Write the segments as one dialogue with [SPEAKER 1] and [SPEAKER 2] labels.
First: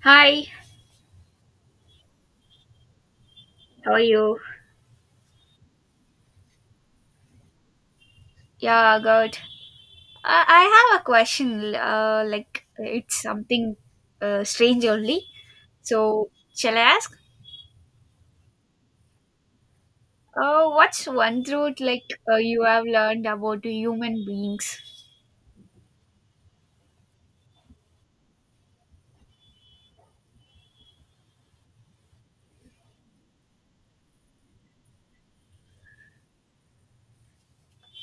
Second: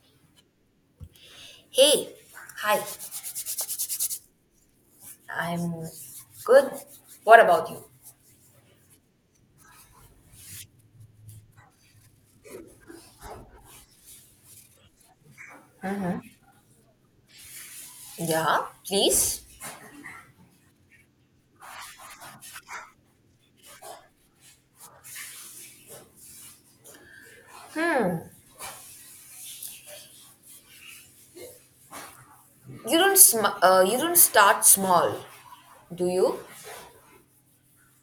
[SPEAKER 1] Hi,
[SPEAKER 2] Hey, hi.
[SPEAKER 1] how are you?
[SPEAKER 2] I'm good. What about you?
[SPEAKER 1] Yeah, good. I have a question. Like it's something strange only. So shall I ask?
[SPEAKER 2] Yeah, please.
[SPEAKER 1] What's one truth like you have learned about the human beings?
[SPEAKER 2] You don't start small, do you?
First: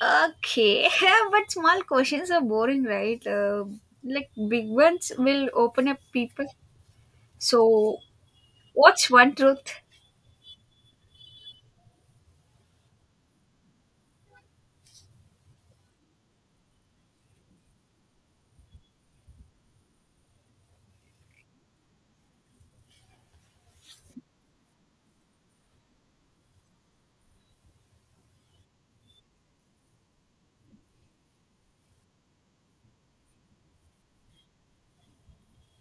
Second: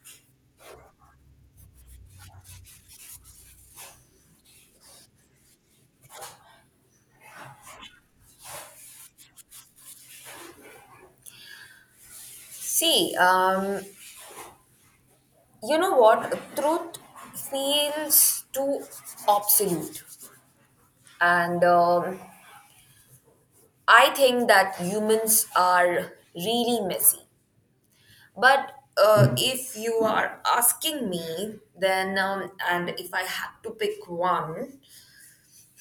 [SPEAKER 1] Okay, but small questions are boring, right? Like big ones will open up people. So what's one truth?
[SPEAKER 2] See, you know what? Truth feels too absolute, and I think that humans are really messy. But if you are asking me, then and if I had to pick one.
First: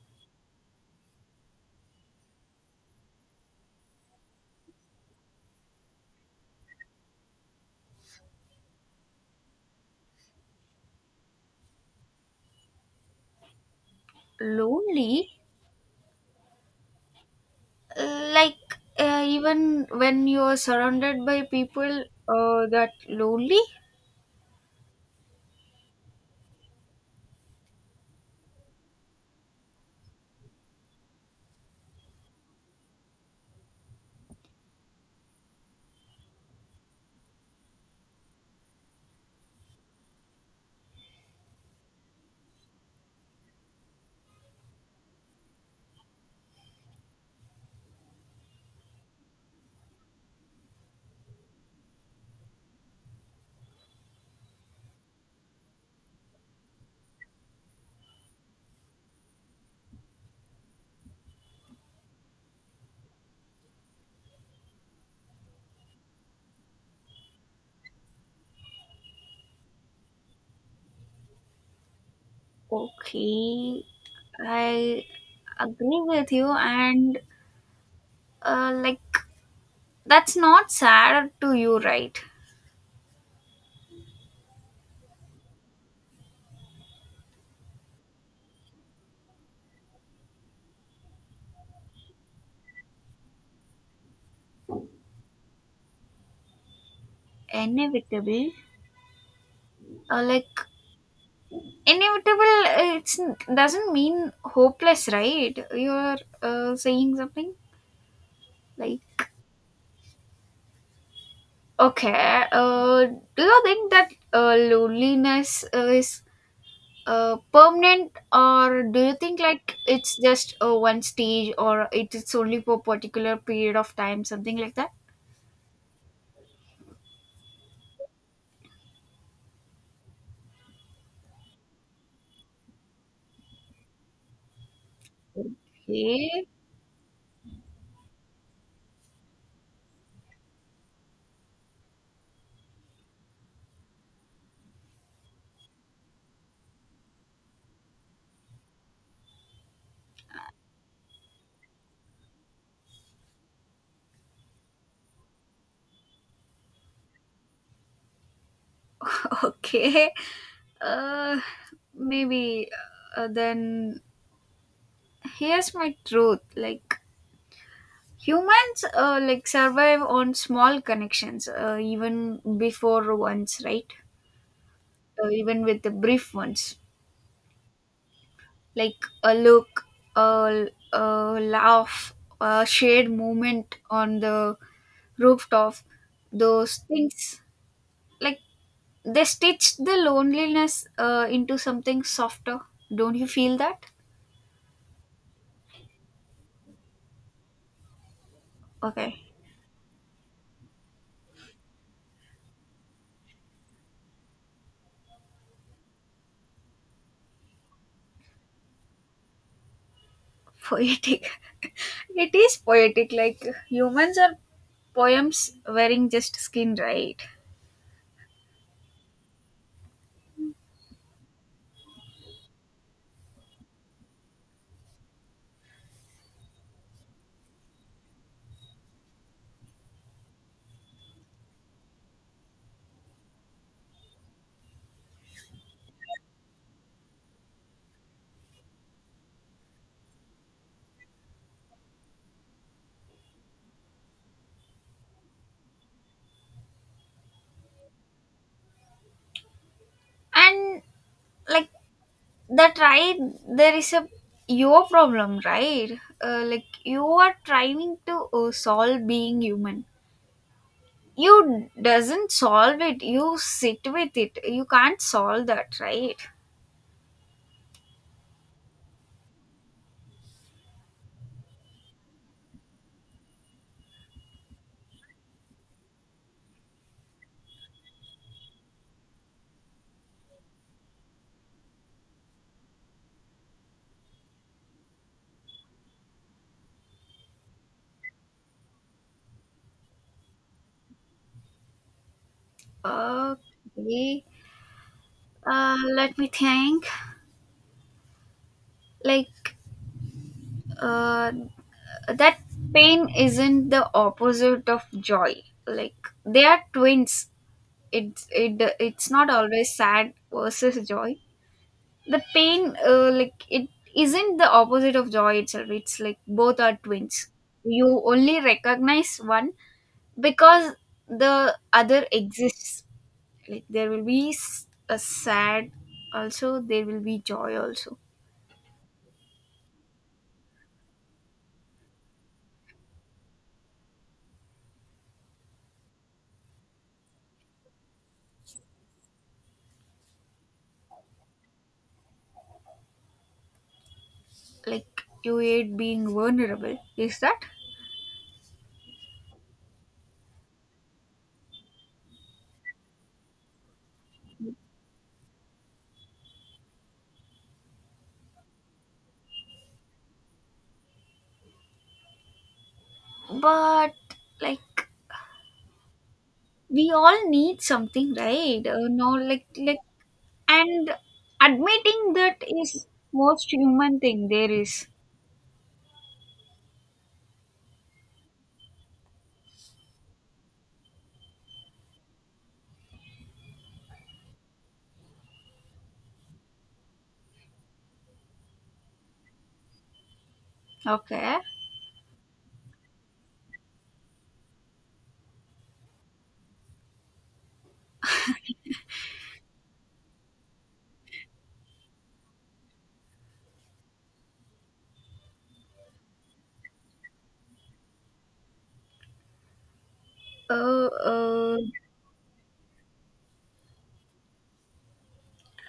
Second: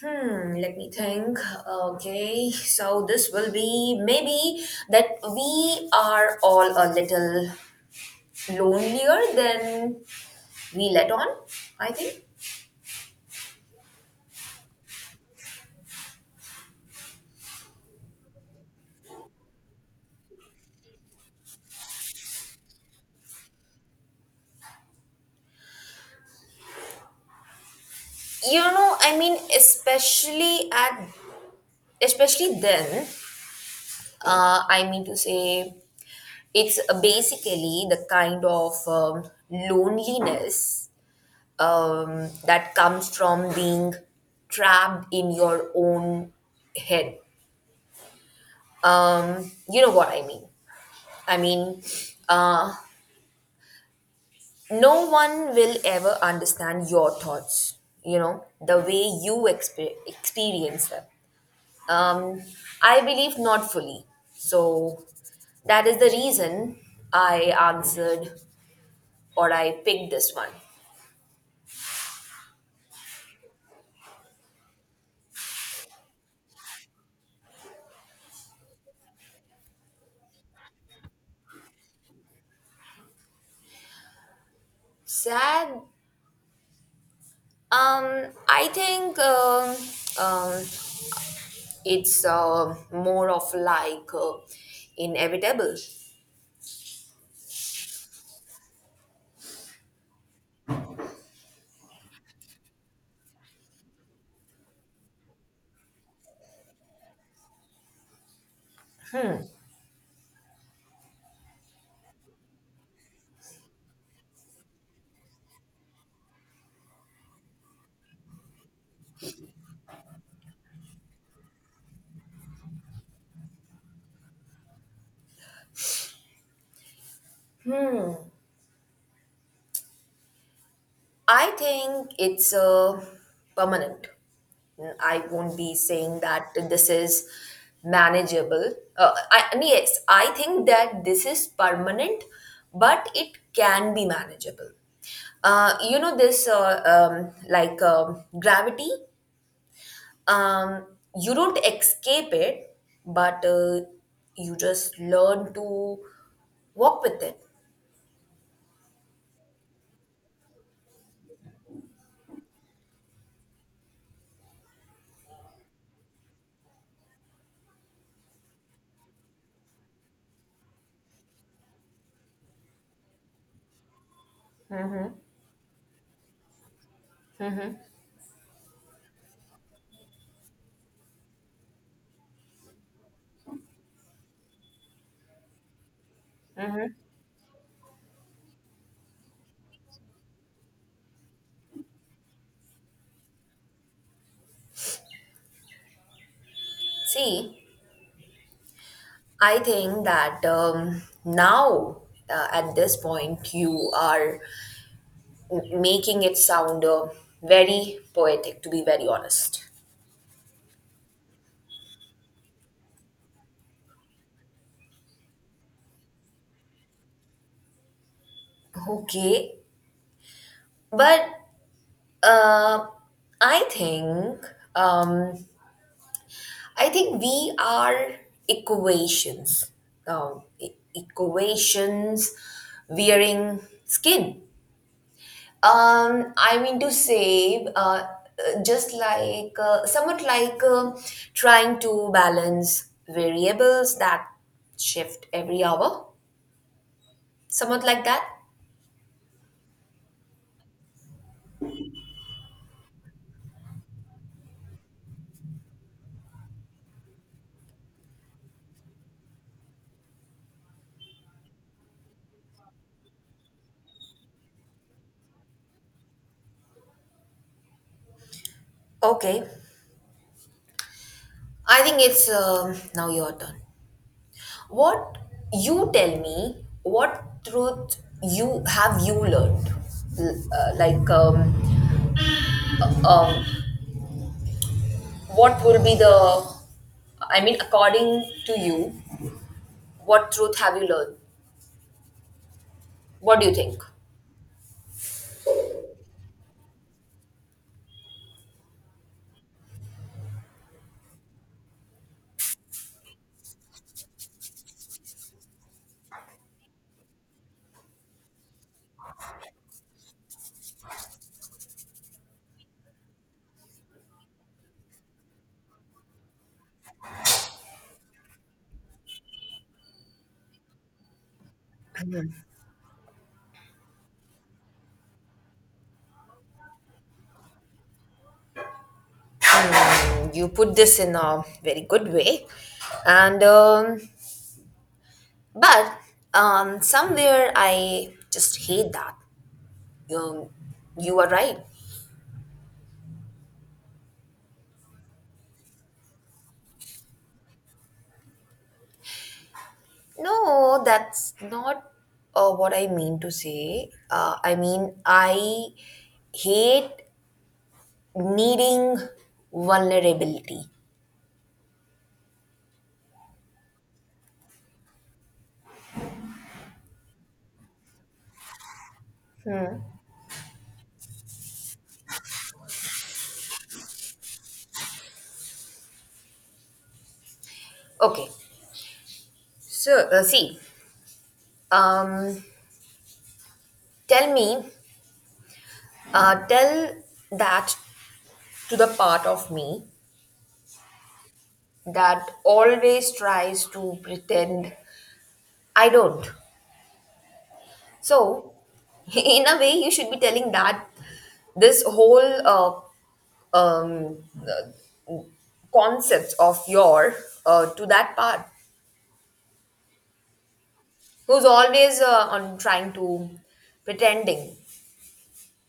[SPEAKER 2] Hmm, let me think. Okay, so this will be maybe that we are all a little lonelier than we let on, I think.
[SPEAKER 1] Lonely, like even when you are surrounded by people that lonely?
[SPEAKER 2] You know, I mean, especially then, I mean to say, it's basically the kind of, loneliness, that comes from being trapped in your own head. You know what I mean. I mean, uh, no one will ever understand your thoughts, you know, the way you experience them. Um, I believe not fully. So that is the reason I answered or I picked this one.
[SPEAKER 1] Okay, I agree with you, and like that's not sad to you, right?
[SPEAKER 2] Sad. I think, um, it's more of like, inevitable.
[SPEAKER 1] Inevitable. Like inevitable, it's doesn't mean hopeless, right? You're saying something like okay. Do you think that loneliness is permanent, or do you think like it's just one stage, or it is only for particular period of time, something like that?
[SPEAKER 2] I think it's permanent. I won't be saying
[SPEAKER 1] Okay.
[SPEAKER 2] that this is manageable. I mean, yes, I think that this is permanent, but it can be manageable. You know, this, like, gravity, um, you don't escape it, but you just learn to walk with it.
[SPEAKER 1] Okay, uh maybe then, here's my truth, like humans like survive on small connections even before ones, right?
[SPEAKER 2] Hmm.
[SPEAKER 1] Even with the brief ones, like a look, a, a laugh, a shared moment on the rooftop. Those
[SPEAKER 2] Hmm.
[SPEAKER 1] things, like they stitch the loneliness into something softer. Don't you feel that?
[SPEAKER 2] See,
[SPEAKER 1] Okay,
[SPEAKER 2] I think that, now, at this point, you are making it sound very poetic, to be very honest.
[SPEAKER 1] poetic. It is poetic. Like humans are poems wearing just skin, right?
[SPEAKER 2] Okay, but uh, I think um, I think we are equations, equations wearing skin. I mean to say, just like, somewhat like, trying to balance variables that shift every hour, somewhat like that.
[SPEAKER 1] And like that, right there, is a your problem, right? Like you are trying to solve being human. You doesn't solve it, you sit with it, you can't solve that, right?
[SPEAKER 2] Okay, I think it's, now your turn. What you tell me, what truth you have you learned? Like, what will be the, I mean, according to you, what truth have you learned? What do you think?
[SPEAKER 1] Okay, let me think, like uh, that pain isn't the opposite of joy, like they are twins. It's not always sad versus joy. The pain like it isn't the opposite of joy itself, it's like both are twins. You only recognize one because the other exists. Like there will be a sad also, there will be joy also.
[SPEAKER 2] You put this in a very good way, and but, somewhere I just hate that, you, you are right.
[SPEAKER 1] Like you hate being vulnerable, is that?
[SPEAKER 2] No, that's not what I mean to say. I mean, I hate needing vulnerability.
[SPEAKER 1] But like we all need something, right? No, like and admitting that is most human thing there is.
[SPEAKER 2] Okay, so, see, um, tell me tell that to the part of me
[SPEAKER 1] Okay.
[SPEAKER 2] that always tries to pretend I don't. So, in a way, you should be telling that this whole, uh, um, concept of your, to that part
[SPEAKER 1] Oh,
[SPEAKER 2] who's
[SPEAKER 1] oh,
[SPEAKER 2] always, on trying to pretending.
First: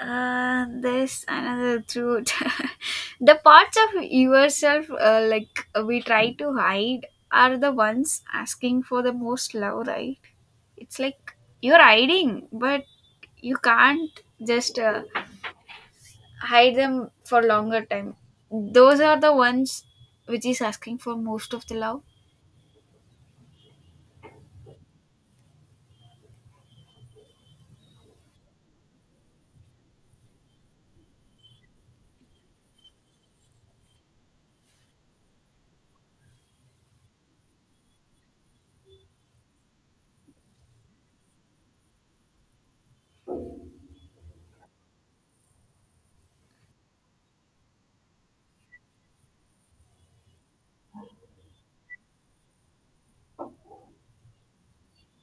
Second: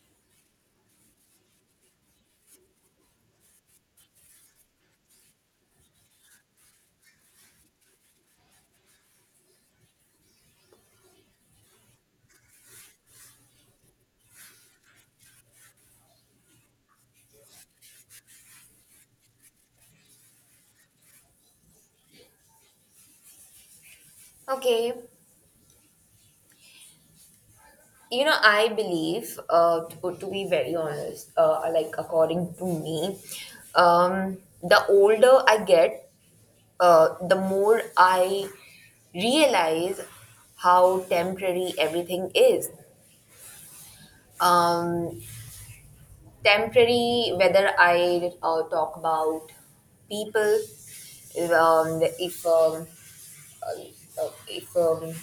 [SPEAKER 1] there's another truth. The parts of yourself, like we try to hide, are the ones asking for the most love, right? It's like you're hiding, but you can't just hide them for longer time. Those are the ones which is asking for most of the love.
[SPEAKER 2] Okay, you know, I believe, to be very honest, like according to me, um, the older I get, the more I realize how temporary everything is. Um, Temporary, whether I, talk about people. um, if um, uh, uh, if um,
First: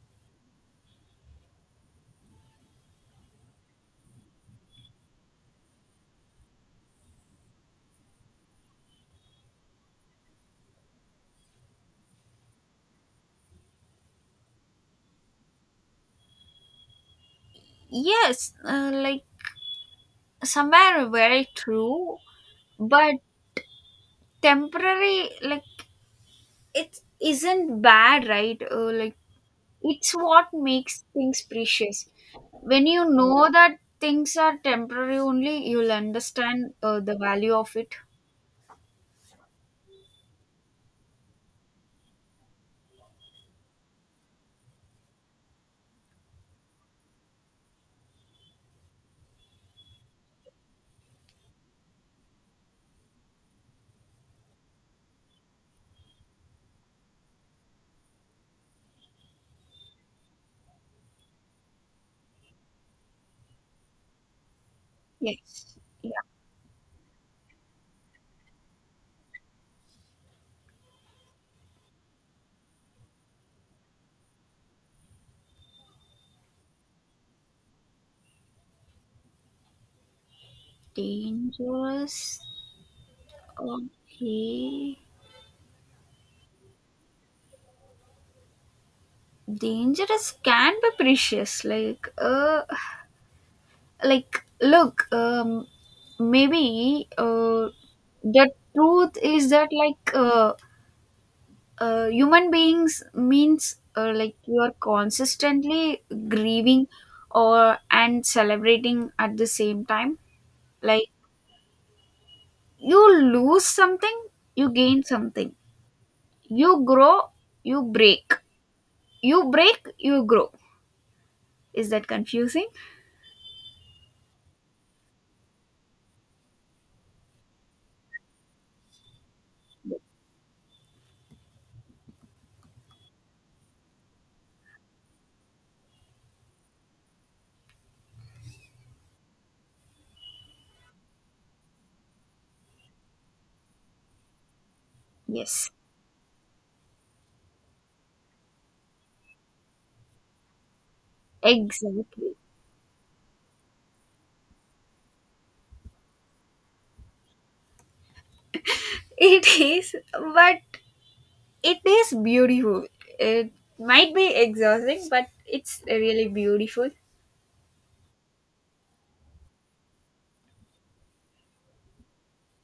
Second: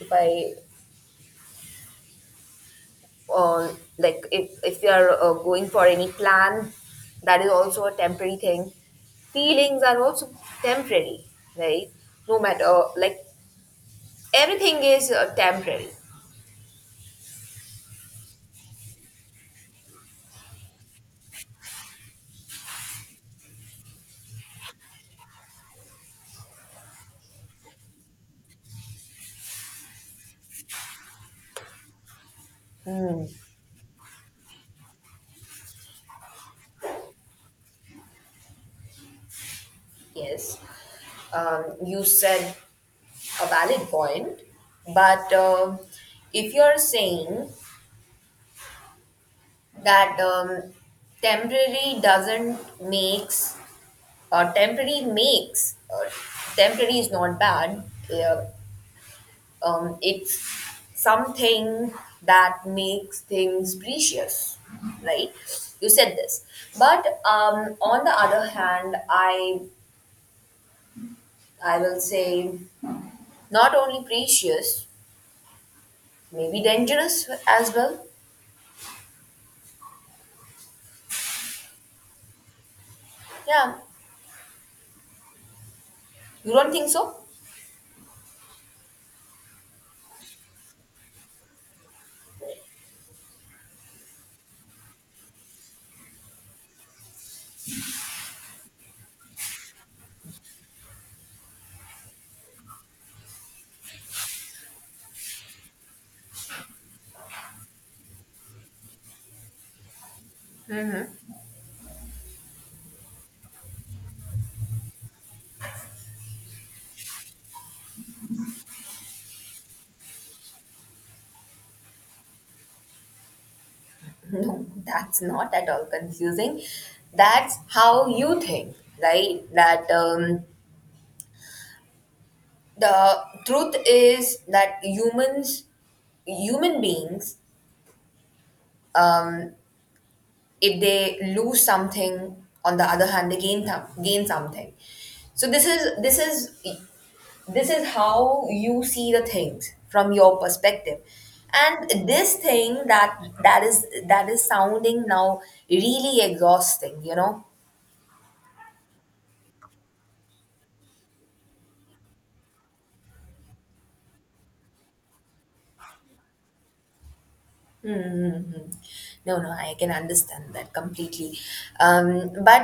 [SPEAKER 2] if I uh, like if you are, going for any plan, that is also a temporary thing. Feelings are also temporary, right? No matter, like everything is temporary.
[SPEAKER 1] Yes, like somewhere very true, but temporary, like it isn't bad, right? Like it's what makes things precious. When you
[SPEAKER 2] Hmm.
[SPEAKER 1] know that things are temporary only, you'll understand the value of it.
[SPEAKER 2] Yes, you said a valid point, but if you're saying that, temporary doesn't makes temporary makes temporary is not bad. Uh, it's something that makes things precious, right?
[SPEAKER 1] Yes.
[SPEAKER 2] You said
[SPEAKER 1] Yeah.
[SPEAKER 2] this, but on the other hand, I will say, not only precious. Maybe dangerous as well.
[SPEAKER 1] Dangerous.
[SPEAKER 2] Yeah,
[SPEAKER 1] Okay.
[SPEAKER 2] you don't think so?
[SPEAKER 1] Dangerous can be precious, like look, maybe the truth is that, like human beings means, like you are consistently grieving or and celebrating at the same time. Like you lose something, you gain something, you grow, you break, you break you grow. Is that confusing?
[SPEAKER 2] No, that's not at all confusing. That's how you think, right? That the truth is that humans, human beings, um, if they lose something, on the other hand, they gain something. So this
[SPEAKER 1] Yes,
[SPEAKER 2] is this is this is how you see the things from your perspective, and
[SPEAKER 1] exactly.
[SPEAKER 2] this thing that is sounding now really exhausting, you know.
[SPEAKER 1] It is, but it is beautiful. It might be exhausting, but it's really beautiful.
[SPEAKER 2] No, no, I can understand that completely. But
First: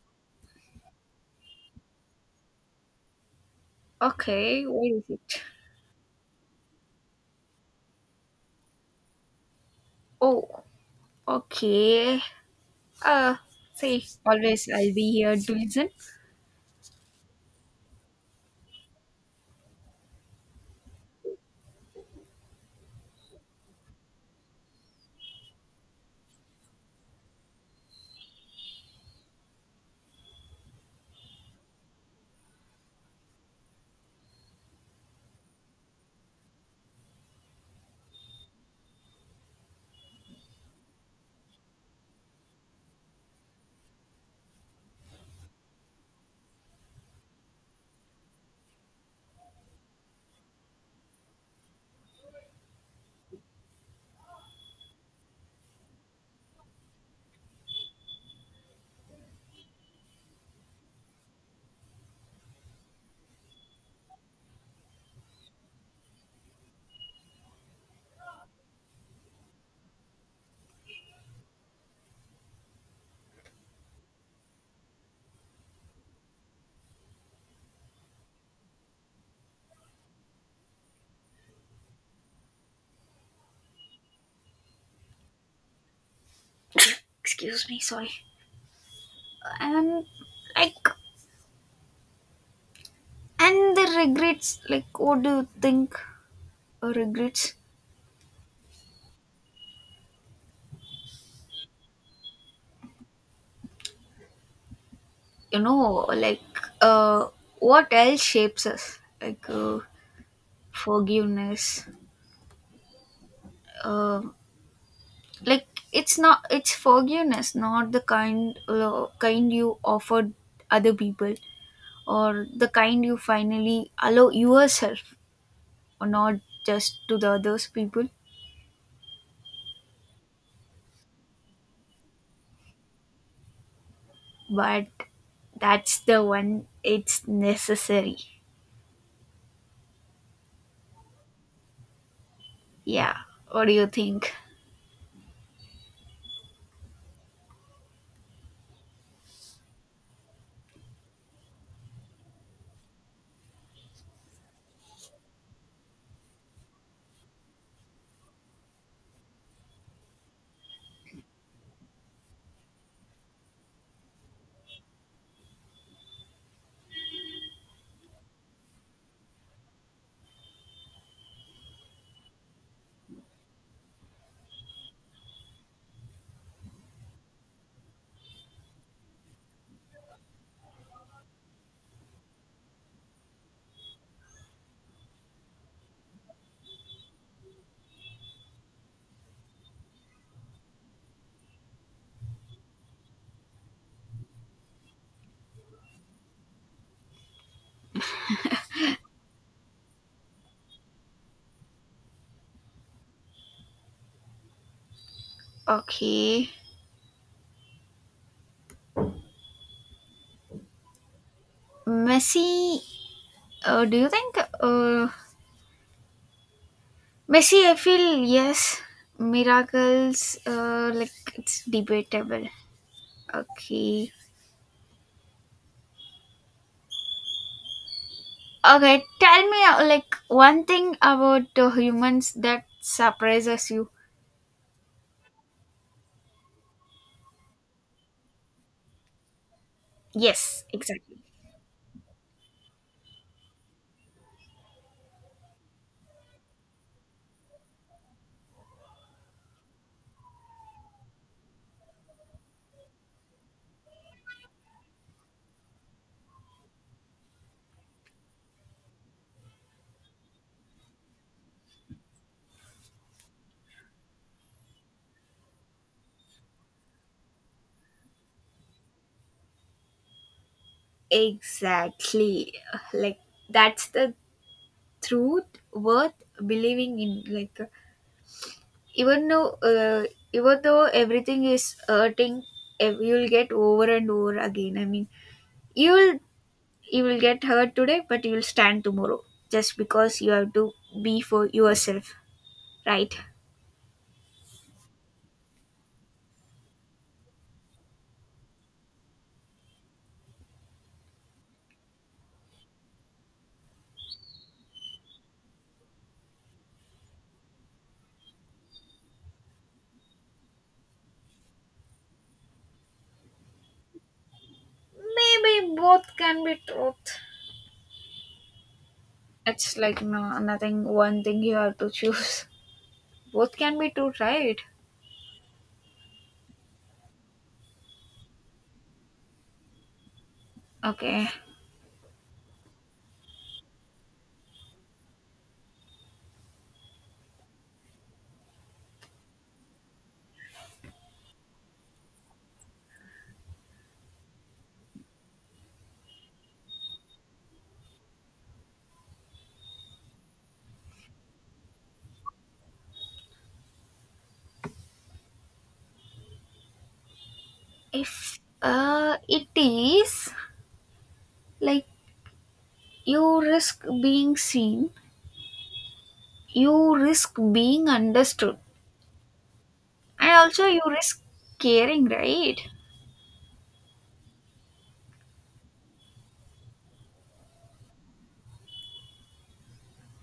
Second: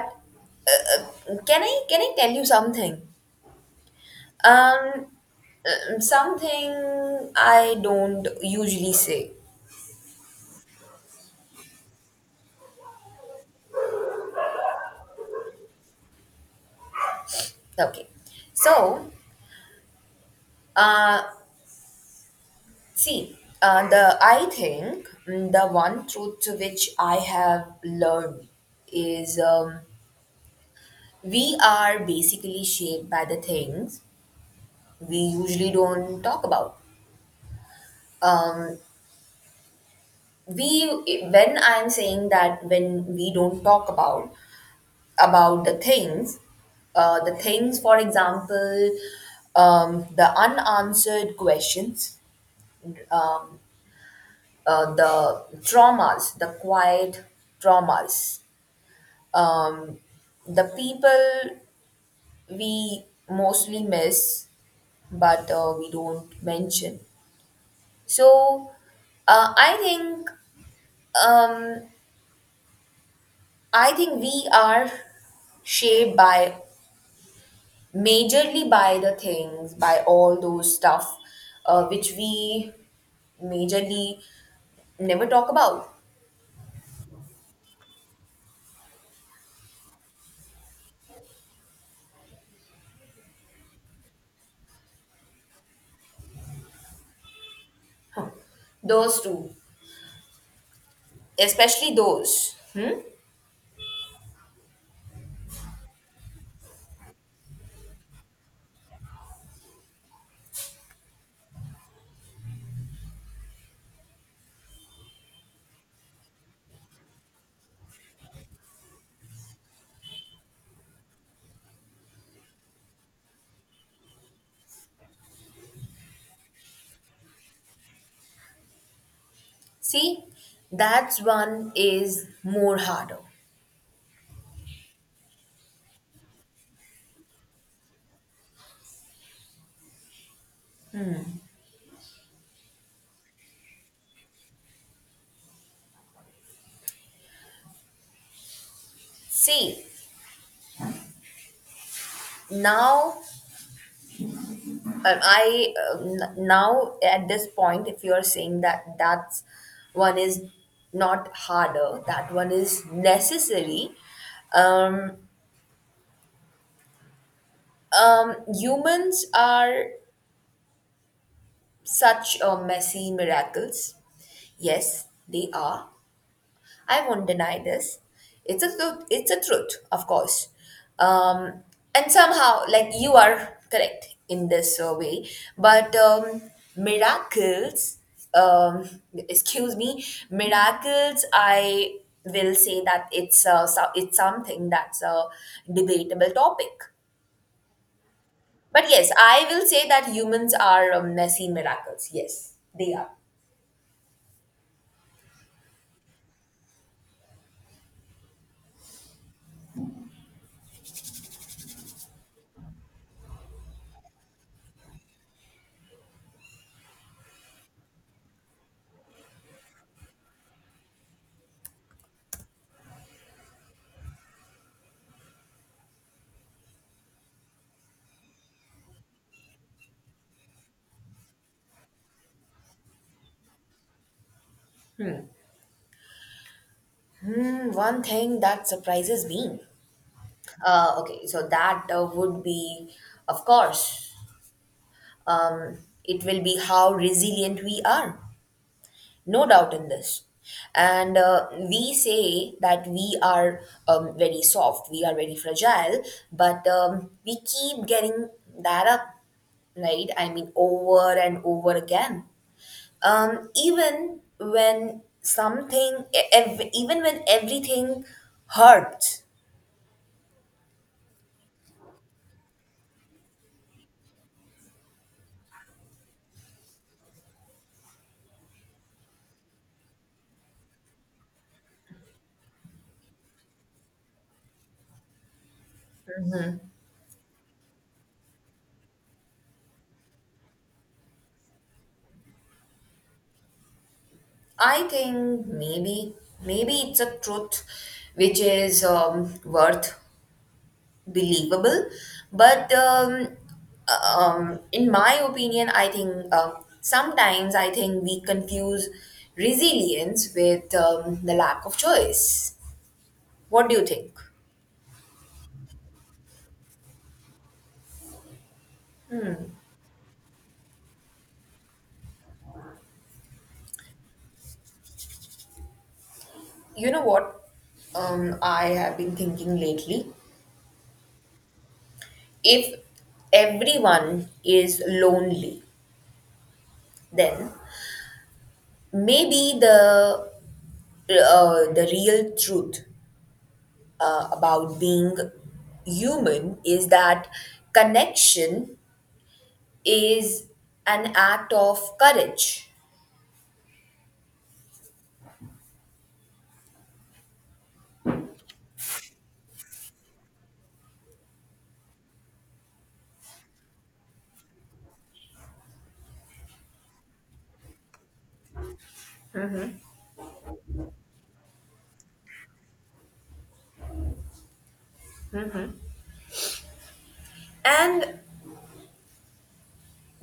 [SPEAKER 2] uh, can I tell you something?
[SPEAKER 1] Okay, what is
[SPEAKER 2] um
[SPEAKER 1] it?
[SPEAKER 2] Something I don't usually say.
[SPEAKER 1] Oh. Okay. Uh, see, always I'll be here to listen.
[SPEAKER 2] Okay. So, uh see, the I think, the one truth to which I have learned is, we are basically shaped by the things we usually don't talk about. Um, we When I'm saying that, when we don't talk about the things, for example, the unanswered questions, um, the traumas, the quiet traumas, um, the people we mostly miss, but we don't mention. So, uh, i think um, I think we are shaped, by majorly, by the things, by all those stuff, which we majorly never talk about.
[SPEAKER 1] Excuse me, sorry. And like, and the regrets. Like, what do you think? Regrets.
[SPEAKER 2] Huh. Those two, especially those. Hmm?
[SPEAKER 1] You know, like, uh, what else shapes us? Like, forgiveness. Um, like, it's not. It's forgiveness, not the kind you offered other people, or the kind you finally allow yourself, or not just to the others people.
[SPEAKER 2] See, that's one is more harder.
[SPEAKER 1] But that's the one, it's necessary. Yeah, what do you think?
[SPEAKER 2] See, now, now at this point, if you are saying that that's one is not harder, that one is necessary. um Humans are such, messy miracles. Yes, they are. I won't deny this. It's a truth. It's a truth, of course. Um, and somehow, like you are correct in this, way, but miracles. Excuse me, miracles. I will say that it's it's something that's a debatable topic. But yes, I will say that humans are, messy miracles. Yes, they are.
[SPEAKER 1] Okay, messi, do you think uh, messi, I feel yes. Miracles like it's debatable. Okay. Okay, tell me, like one thing about humans that surprises you.
[SPEAKER 2] Hmm, one thing that surprises me.
[SPEAKER 1] Yes, exactly.
[SPEAKER 2] Okay, so that would be, of course, um, it will be how resilient we are. No doubt in this. And we say that we are, very soft, we are very fragile, but we keep getting that up, right? I mean, over and over again. Even when even when everything hurts.
[SPEAKER 1] Exactly, like that's the truth worth believing in, like even though uh, even though everything is hurting, you'll get over and over again. I mean, you'll you will get hurt today but you'll stand tomorrow, just because you have to be for yourself, right?
[SPEAKER 2] I think maybe, it's a truth which is, worth believable, but in my opinion, I think sometimes I think we confuse resilience with, the lack of choice. What do you think?
[SPEAKER 1] Maybe both can be truth, it's like no, nothing one thing you have to choose. Both can be true, right?
[SPEAKER 2] You know what, I have been thinking lately.
[SPEAKER 1] Okay,
[SPEAKER 2] If everyone is lonely, then maybe the real truth, about being human is that connection is an act of courage.
[SPEAKER 1] if it is, like you risk being seen, you risk being understood, and also you risk caring, right?
[SPEAKER 2] And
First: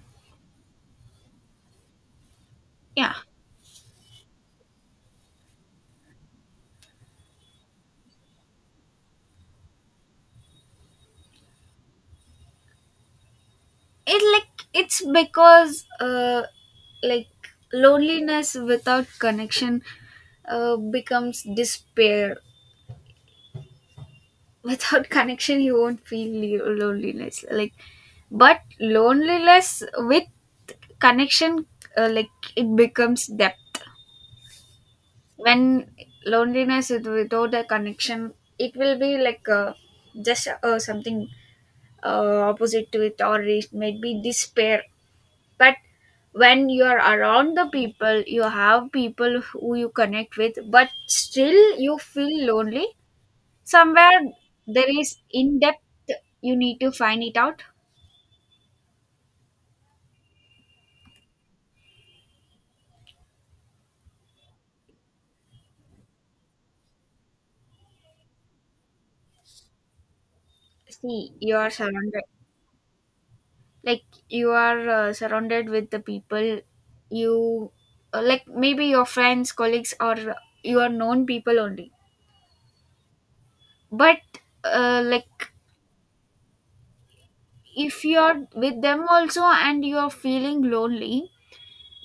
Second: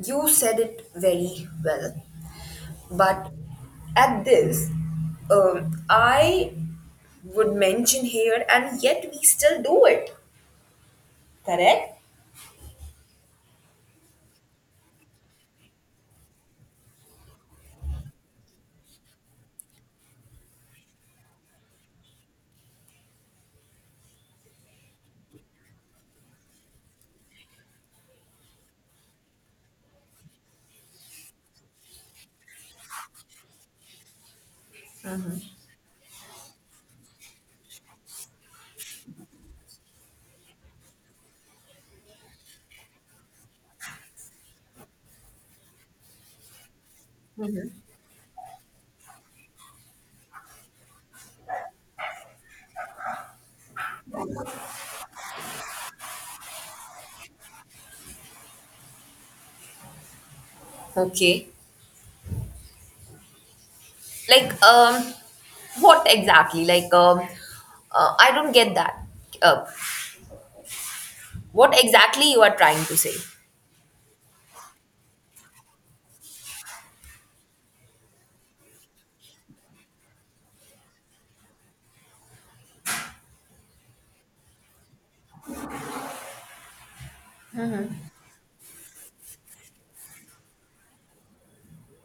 [SPEAKER 2] you said it very well.
[SPEAKER 1] Yeah,
[SPEAKER 2] But at this, I would mention here, and yet we still do it, correct?
[SPEAKER 1] it's because like loneliness without connection becomes despair. Without connection you won't feel loneliness, like. But loneliness with connection, like it becomes depth. When loneliness without a connection, it will be like just something opposite to it, or it might be despair. But when you are around the people, you have people who you connect with, but still you feel lonely somewhere, there is in depth, you need to find it out.
[SPEAKER 2] Okay. Like, what exactly? Like, I don't get that. Uh,
[SPEAKER 1] See, you are
[SPEAKER 2] what
[SPEAKER 1] surrounded.
[SPEAKER 2] exactly you are trying to say.
[SPEAKER 1] Like you are surrounded with the people, you like maybe your friends, colleagues, or your known people only. But like if you're with them also and you're feeling lonely,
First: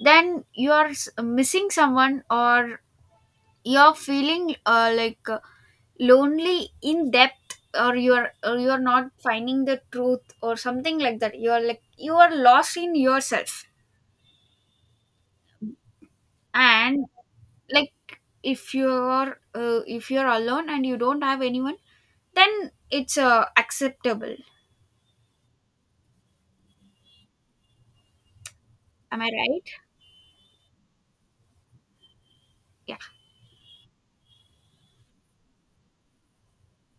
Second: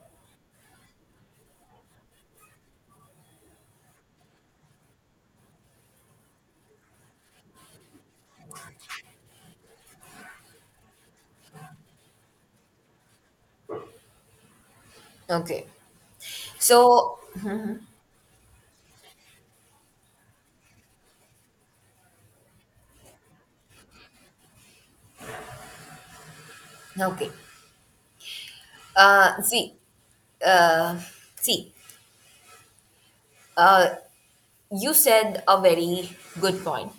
[SPEAKER 1] then you're missing someone, or you're feeling like lonely in depth, or you're not finding the truth or something like that, you're like you are lost in yourself.
[SPEAKER 2] Okay,
[SPEAKER 1] And
[SPEAKER 2] so,
[SPEAKER 1] like if you're alone and you don't have anyone, then it's acceptable.
[SPEAKER 2] okay.
[SPEAKER 1] Am I
[SPEAKER 2] uh
[SPEAKER 1] right?
[SPEAKER 2] see uh see.
[SPEAKER 1] Yeah.
[SPEAKER 2] uh you said a very good point,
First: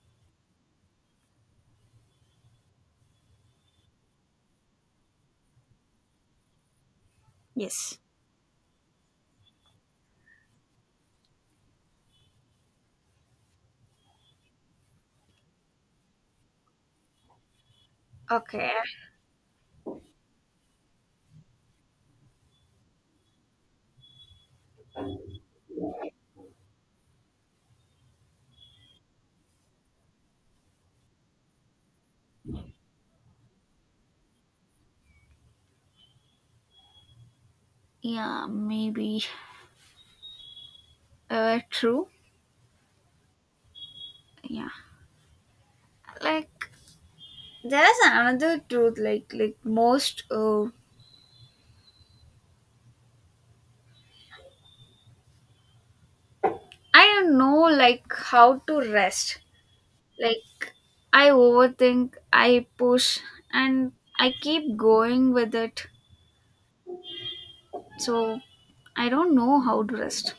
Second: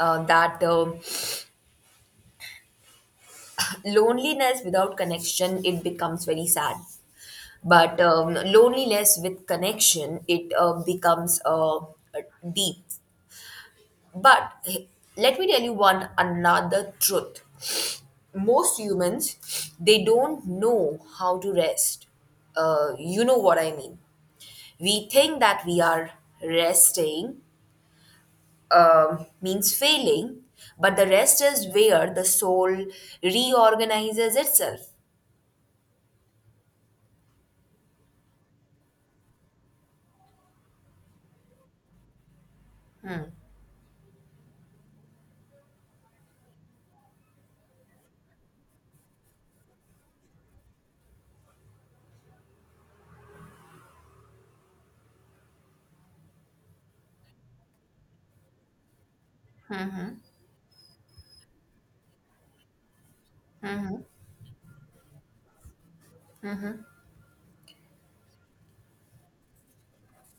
[SPEAKER 2] that, loneliness without connection it becomes very sad.
[SPEAKER 1] Yes.
[SPEAKER 2] But, loneliness with connection, it becomes, deep. But let me tell you one another truth.
[SPEAKER 1] Okay.
[SPEAKER 2] Most humans, they don't know how to rest. You know what I mean. We think that we are resting, means failing. But the rest is where the soul reorganizes itself.
[SPEAKER 1] Yeah, maybe true. Yeah, like there's another truth, like most, I don't know like how to rest. Like I overthink, I push, and I keep going with it. So I don't know how to rest.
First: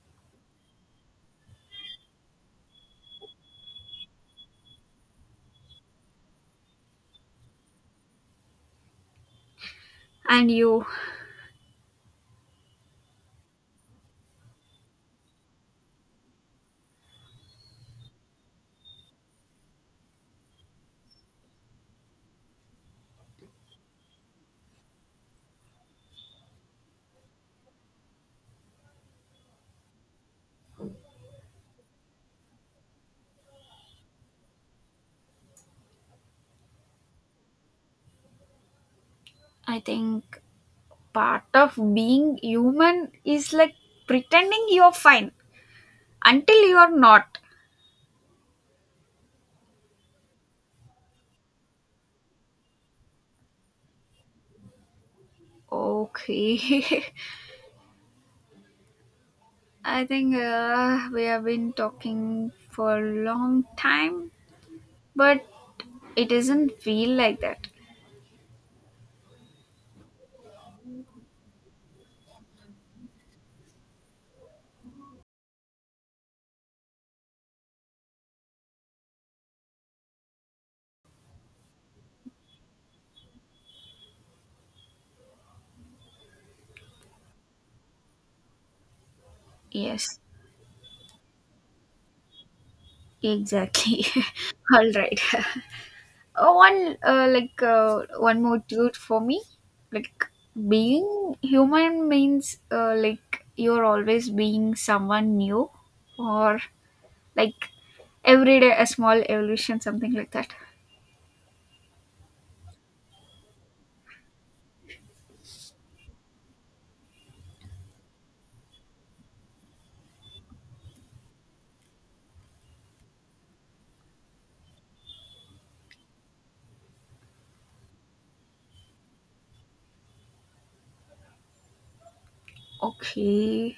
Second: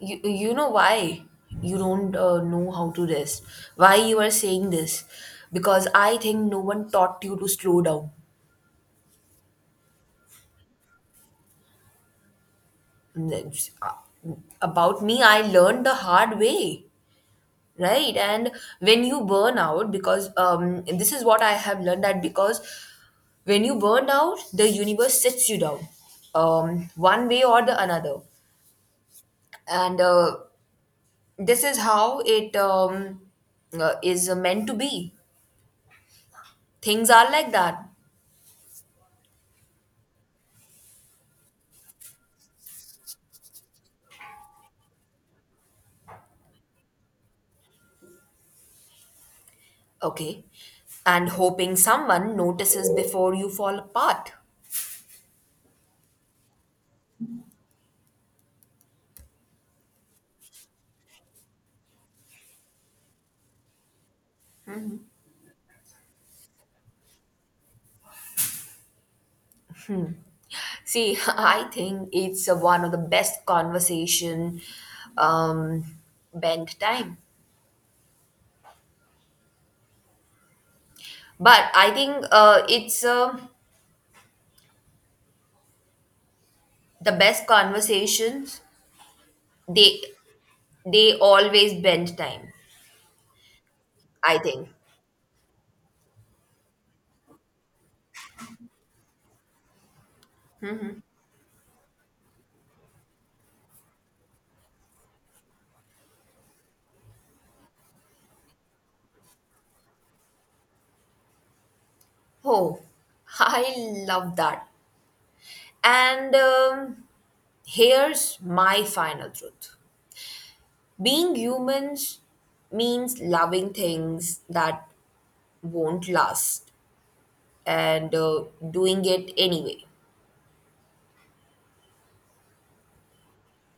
[SPEAKER 2] You know why you don't know how to rest? Why you are saying this? Because I think no one taught you to slow down.
[SPEAKER 1] And you?
[SPEAKER 2] About me, I learned the hard way, right? And when you burn out, because, this is what I have learned, that because when you burn out, the universe sets you down, one way or the another. And this is how it, is meant to be. Things are like that.
[SPEAKER 1] I think part of being human is like pretending you're fine until you're not.
[SPEAKER 2] Okay. And hoping someone notices before you fall apart.
[SPEAKER 1] Okay. I think we have been talking for a long time, but it doesn't feel like that.
[SPEAKER 2] See, I think it's, one of the best conversation. Um bent time. But I think, it's the best conversations, they
[SPEAKER 1] Yes,
[SPEAKER 2] they always bend time.
[SPEAKER 1] exactly.
[SPEAKER 2] I think.
[SPEAKER 1] All right. One more dude for me. Like being human means like you're always being someone new, or like every day a small evolution, something like that.
[SPEAKER 2] Oh, I love that. And, here's my final truth. Being humans means loving things that won't last, and doing it anyway.
[SPEAKER 1] Okay.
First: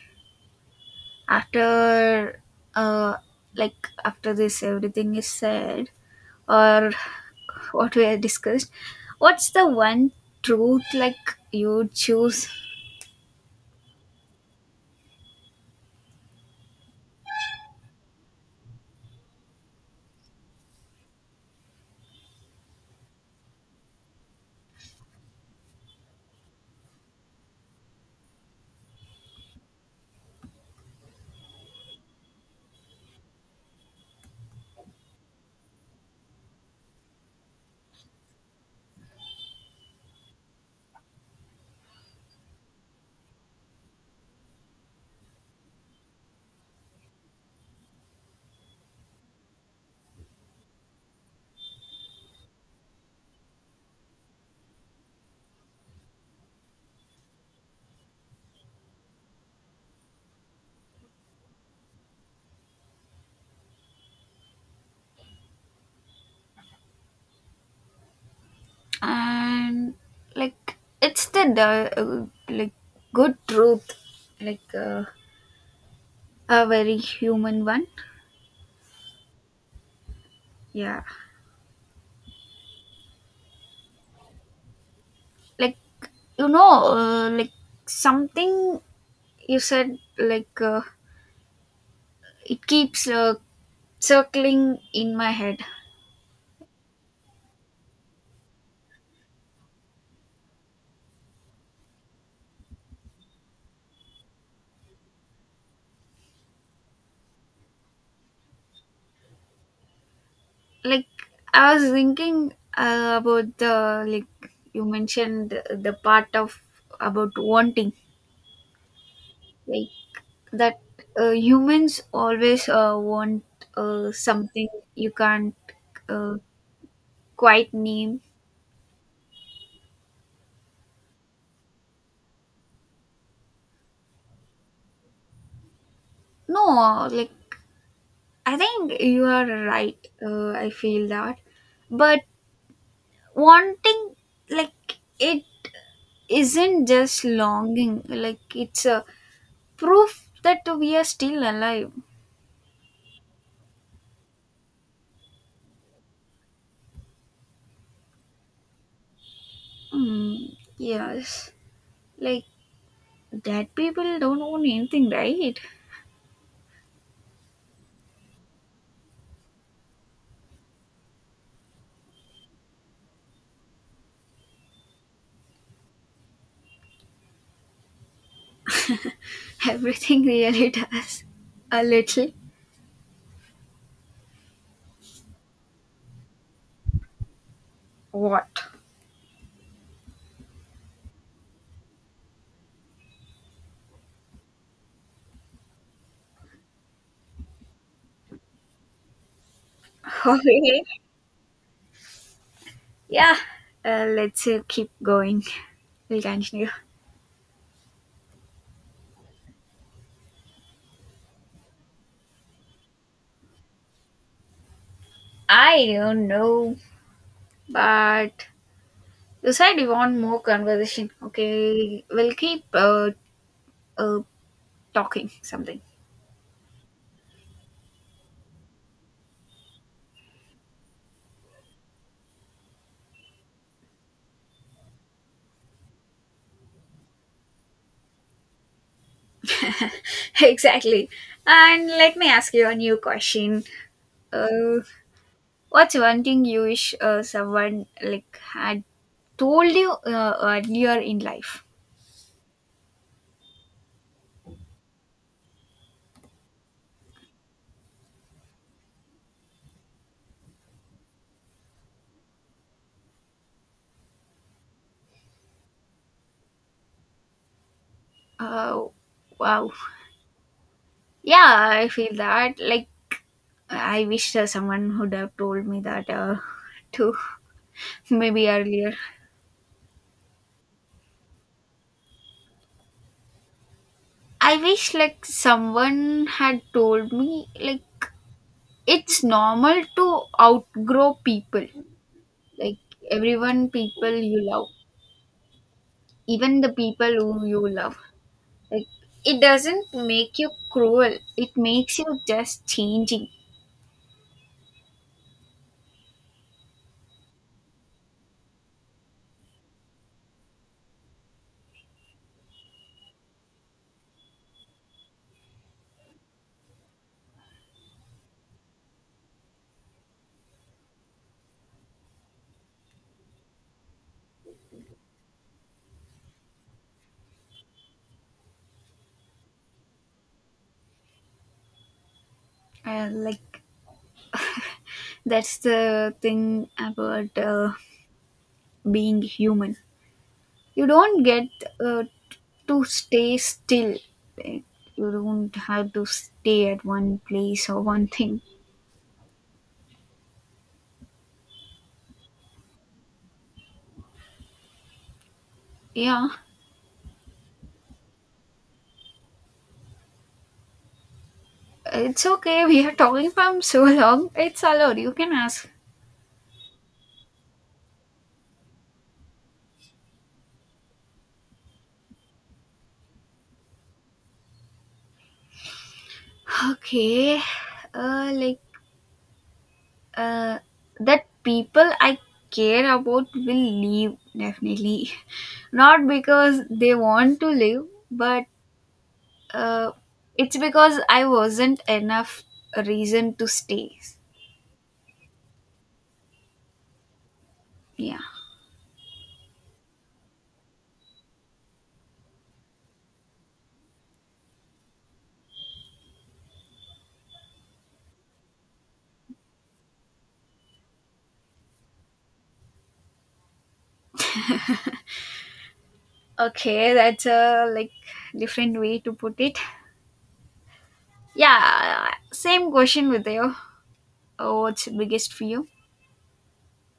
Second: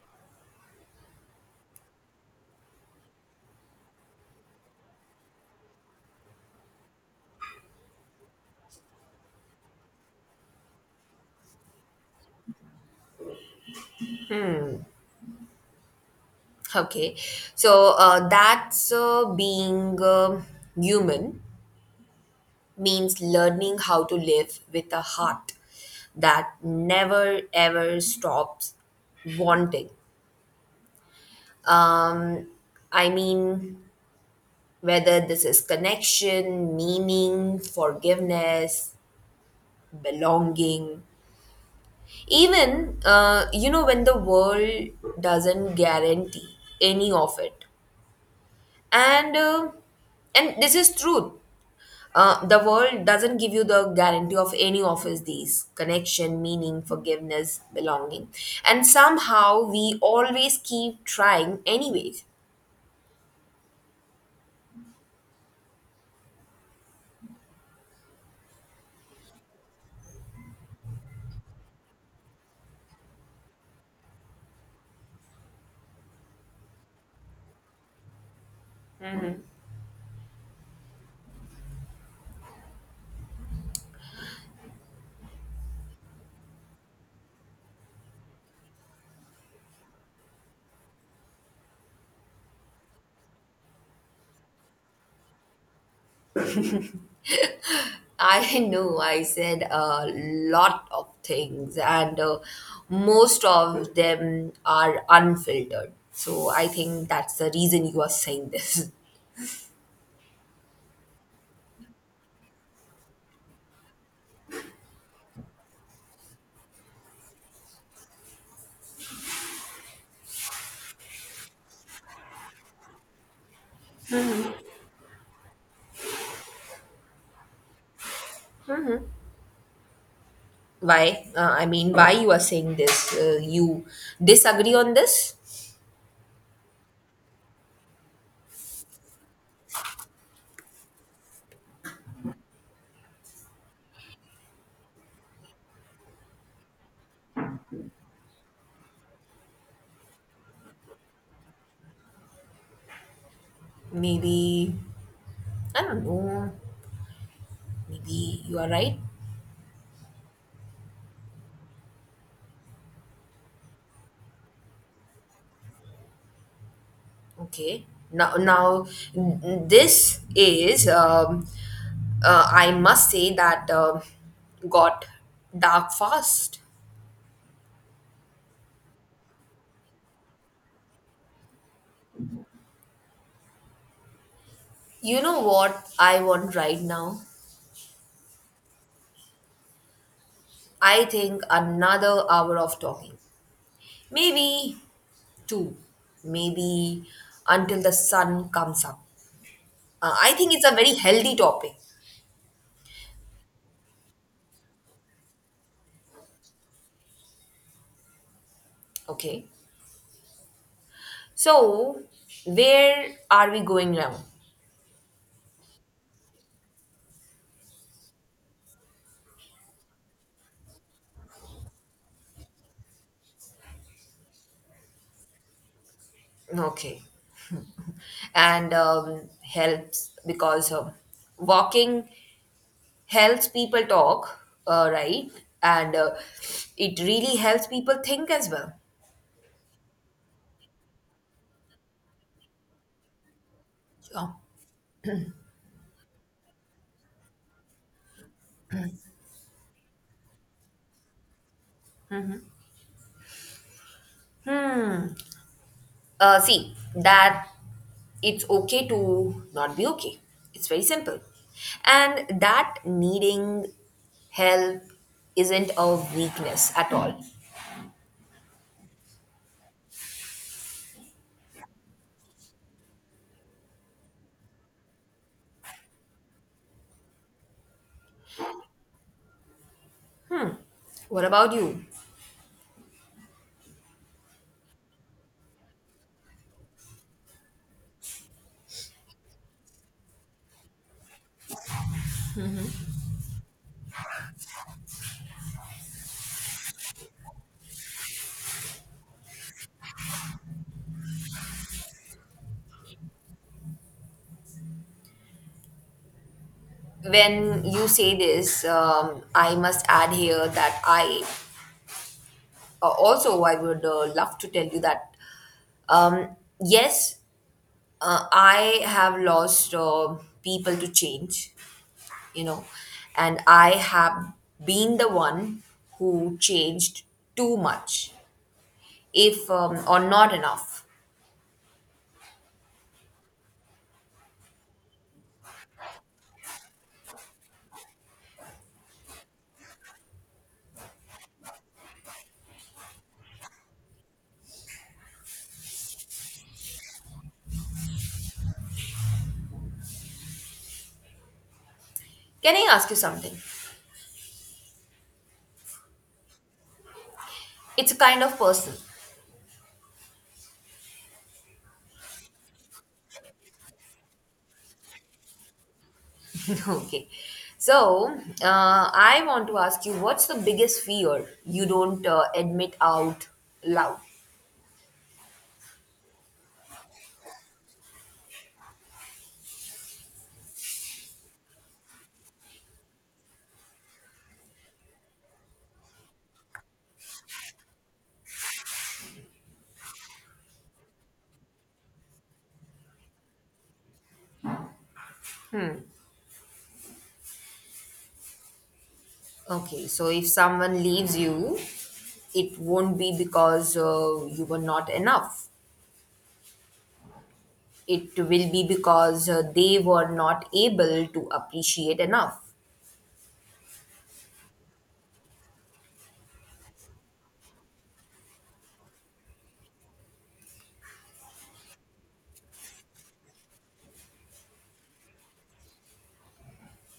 [SPEAKER 1] after uh after this everything is said, or what we have discussed, what's the one truth like you choose?
[SPEAKER 2] Okay, so, that's, being, human means learning how to live with a heart that never ever stops wanting. Um, I mean, whether this is connection, meaning, forgiveness, belonging, even, you know, when the world doesn't guarantee any of it. And, uh, and this is truth. The world doesn't give you the guarantee of any of his these connection, meaning, forgiveness, belonging. And somehow we always keep trying, anyways.
[SPEAKER 1] And like it's the like good truth, like a very human one. Yeah, like you know like something you said, like it keeps circling in my head.
[SPEAKER 2] I know I said a lot of things, and most of them are unfiltered. So I think that's the reason you are saying this.
[SPEAKER 1] Like I was thinking about the, like you mentioned the part of about wanting, like that humans always want something you can't uh, quite name.
[SPEAKER 2] Why? I mean, why you are saying this? You disagree on this?
[SPEAKER 1] No, like I think you are right, I feel that. But wanting, like it isn't just longing, like it's a proof that we are still alive.
[SPEAKER 2] Maybe, I don't know. Maybe you are right.
[SPEAKER 1] Mm, yes. Like, dead people don't own anything, right?
[SPEAKER 2] Okay. Now, now this is, I must say that, got dark fast.
[SPEAKER 1] Everything really does. A little.
[SPEAKER 2] You know what I want right now?
[SPEAKER 1] What?
[SPEAKER 2] I think another hour of talking. Maybe two. Maybe until the sun comes up. I think it's a
[SPEAKER 1] Okay.
[SPEAKER 2] very healthy topic.
[SPEAKER 1] Yeah. Let's keep going. We'll continue.
[SPEAKER 2] Okay. So, where are we going now?
[SPEAKER 1] I don't know, but you said you want more conversation. Okay, we'll keep uh, talking something.
[SPEAKER 2] Okay. and Helps because, walking helps people talk, right? And it really helps people think as well.
[SPEAKER 1] Exactly. And let me ask you a new question.
[SPEAKER 2] Sure.
[SPEAKER 1] Uh, What's one thing you wish someone like had told you earlier in life?
[SPEAKER 2] See, that it's okay to not be okay. It's very simple. And that needing help isn't a weakness at all.
[SPEAKER 1] Oh, wow. Yeah, I feel that. Like I wish someone would have told me that too, maybe earlier.
[SPEAKER 2] What about you?
[SPEAKER 1] I wish like someone had told me like it's normal to outgrow people, like everyone people you love, even the people who you love. Like, it doesn't make you cruel, it makes you just changing.
[SPEAKER 2] When you say this, I must add here that, I also, I would, love to tell you that, um, yes, I have lost, people to change, you know, and I have been the one who changed too much, if or not enough.
[SPEAKER 1] Like, that's the thing about being human. You don't get uh, to stay still. Like, you don't have to stay at one place or one thing.
[SPEAKER 2] Can I ask you something?
[SPEAKER 1] Yeah,
[SPEAKER 2] It's a kind of person.
[SPEAKER 1] it's okay. We are talking from so long. It's allowed. You can ask.
[SPEAKER 2] Okay. So, I want to ask you, what's the biggest fear you don't admit out loud?
[SPEAKER 1] Okay. Like uh, that people I care about will leave definitely, not because they want to leave, but uh, it's because I wasn't enough reason to stay. Yeah.
[SPEAKER 2] Okay, so if someone leaves you, it won't be because, you were not enough. It will be because, they were not able to appreciate enough.
[SPEAKER 1] Okay, that's a like different way to put it. Yeah, same question with you. What's biggest fear?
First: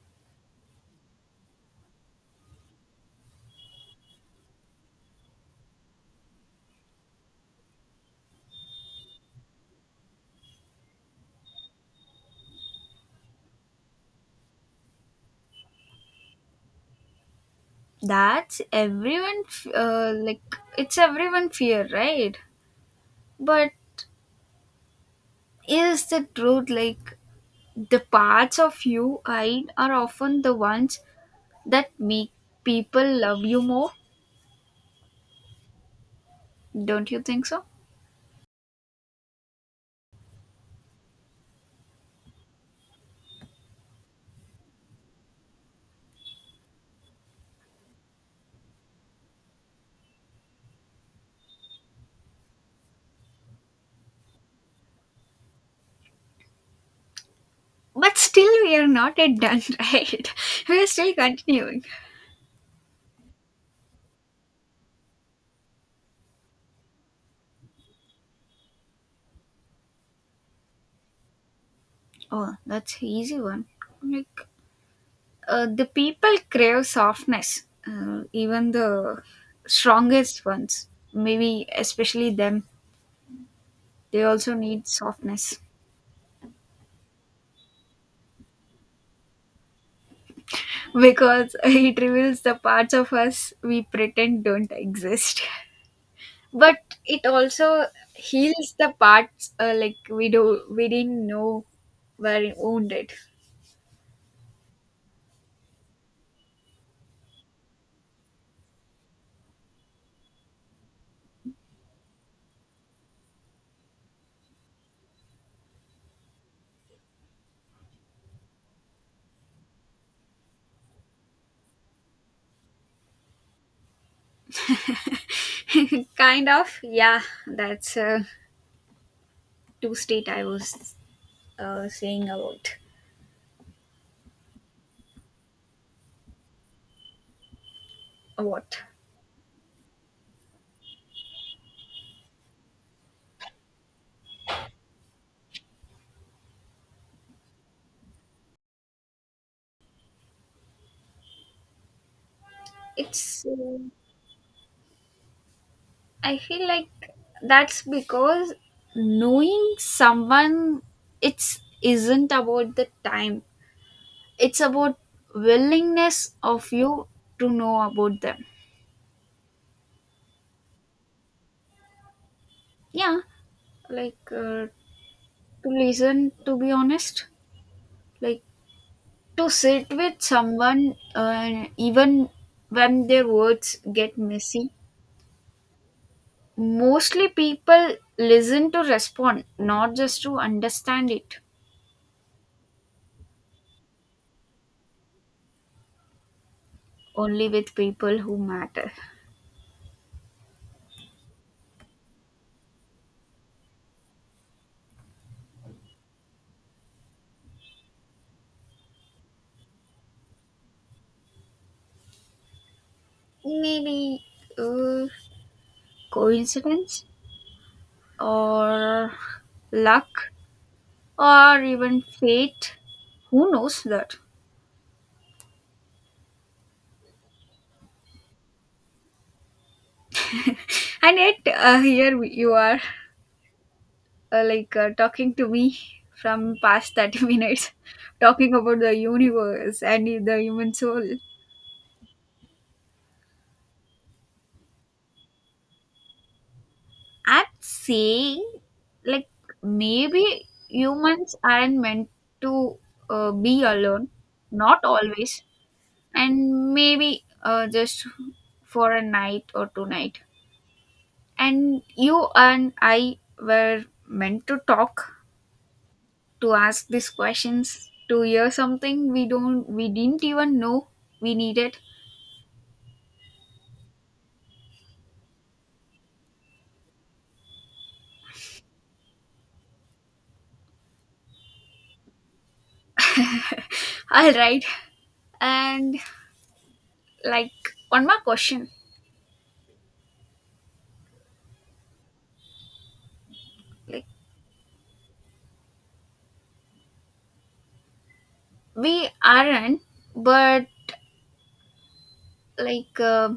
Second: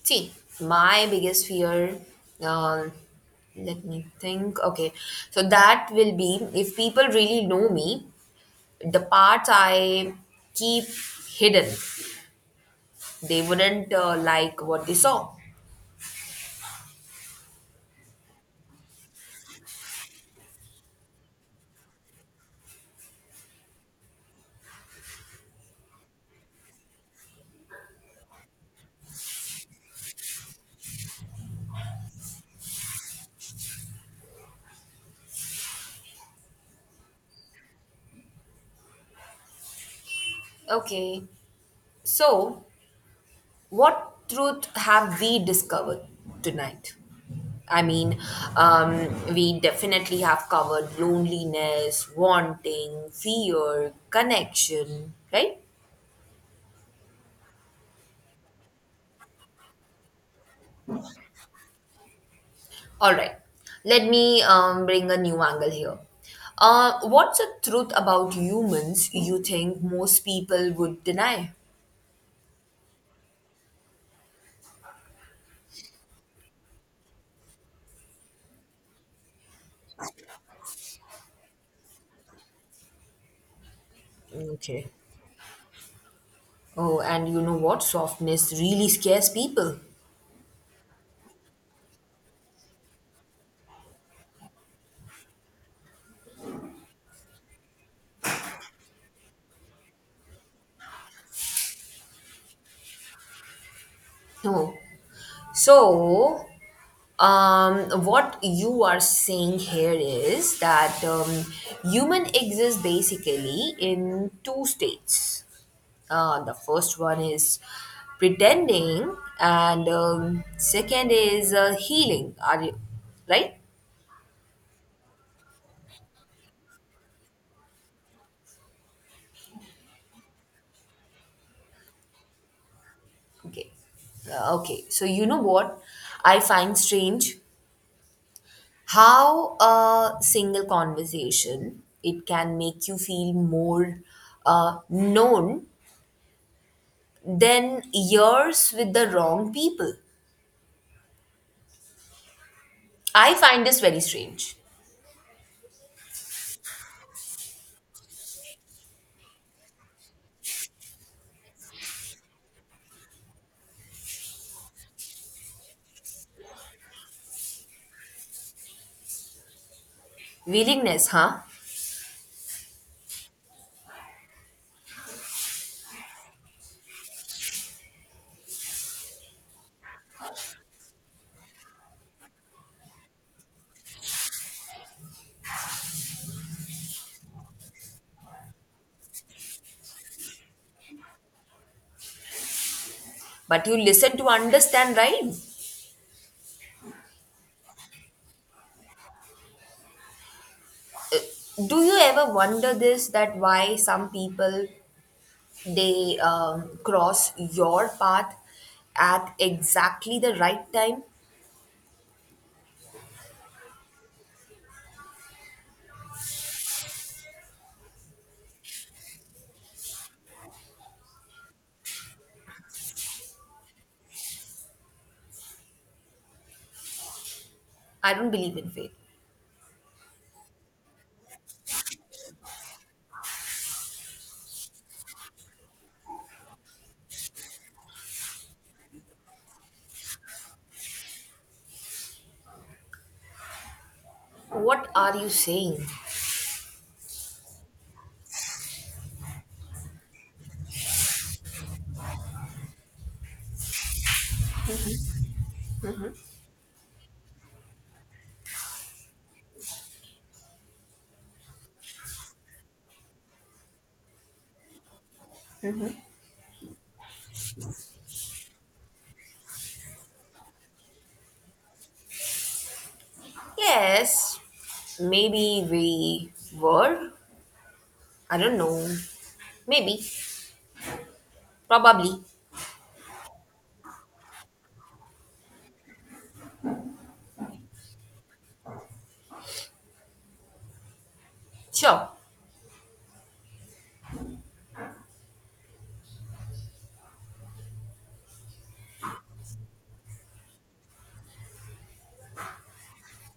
[SPEAKER 2] See, my biggest fear, uh, let me think. Okay, so that will be if people really know me, the parts I keep hidden, they wouldn't, like what they saw.
[SPEAKER 1] That's everyone. Like it's everyone fear, right? But is the truth like the parts of you hide are often the ones that make people love you more, don't you think so?
[SPEAKER 2] Okay, so what truth have we discovered tonight? I mean, we definitely have covered loneliness, wanting, fear, connection, right?
[SPEAKER 1] But still, we are not yet done, right? We are still continuing.
[SPEAKER 2] All right, let me, bring a new angle here. What's a truth about humans you think most people would deny?
[SPEAKER 1] Oh, that's easy one. Like the people crave softness, even the strongest ones. Maybe especially them. They also
[SPEAKER 2] Okay.
[SPEAKER 1] need softness
[SPEAKER 2] Oh, and you know what? Softness really scares people.
[SPEAKER 1] because it reveals the parts of us we pretend don't exist. But it also heals the parts like we didn't know were wounded.
[SPEAKER 2] No. So, what you are saying here is that, human exists basically in two states. The first one is pretending, and, second is, healing. Are you right?
[SPEAKER 1] Kind of, yeah, that's a two state I was saying about.
[SPEAKER 2] Okay. Okay. So you know what I find strange,
[SPEAKER 1] What?
[SPEAKER 2] how a single conversation it can make you feel more, known than years with the wrong people. I
[SPEAKER 1] It's
[SPEAKER 2] find this very strange.
[SPEAKER 1] I feel like that's because knowing someone, it's isn't about the time, it's about willingness of you to know about them.
[SPEAKER 2] Willingness, huh?
[SPEAKER 1] Yeah, like to listen, to be honest, like to sit with someone even when their words get messy. Mostly people listen to respond, not just to understand it.
[SPEAKER 2] But you listen to understand, right?
[SPEAKER 1] Only with people who matter.
[SPEAKER 2] Do you ever wonder this, that why some people they, cross your path at exactly the right time?
[SPEAKER 1] Maybe uh, coincidence, or luck, or even fate, who knows that?
[SPEAKER 2] I don't believe in fate.
[SPEAKER 1] And yet here you are like talking to me from past 30 minutes talking about the universe and the human soul.
[SPEAKER 2] What are you saying?
[SPEAKER 1] I'm saying, like maybe humans aren't meant to be alone, not always. And maybe just for a night or two night, and you and I were meant to talk, to ask these questions, to hear something we didn't even know we needed.
[SPEAKER 2] Yes, maybe we were. I don't know. Maybe, probably,
[SPEAKER 1] All right. And like one more question.
[SPEAKER 2] sure.
[SPEAKER 1] Like we aren't, but like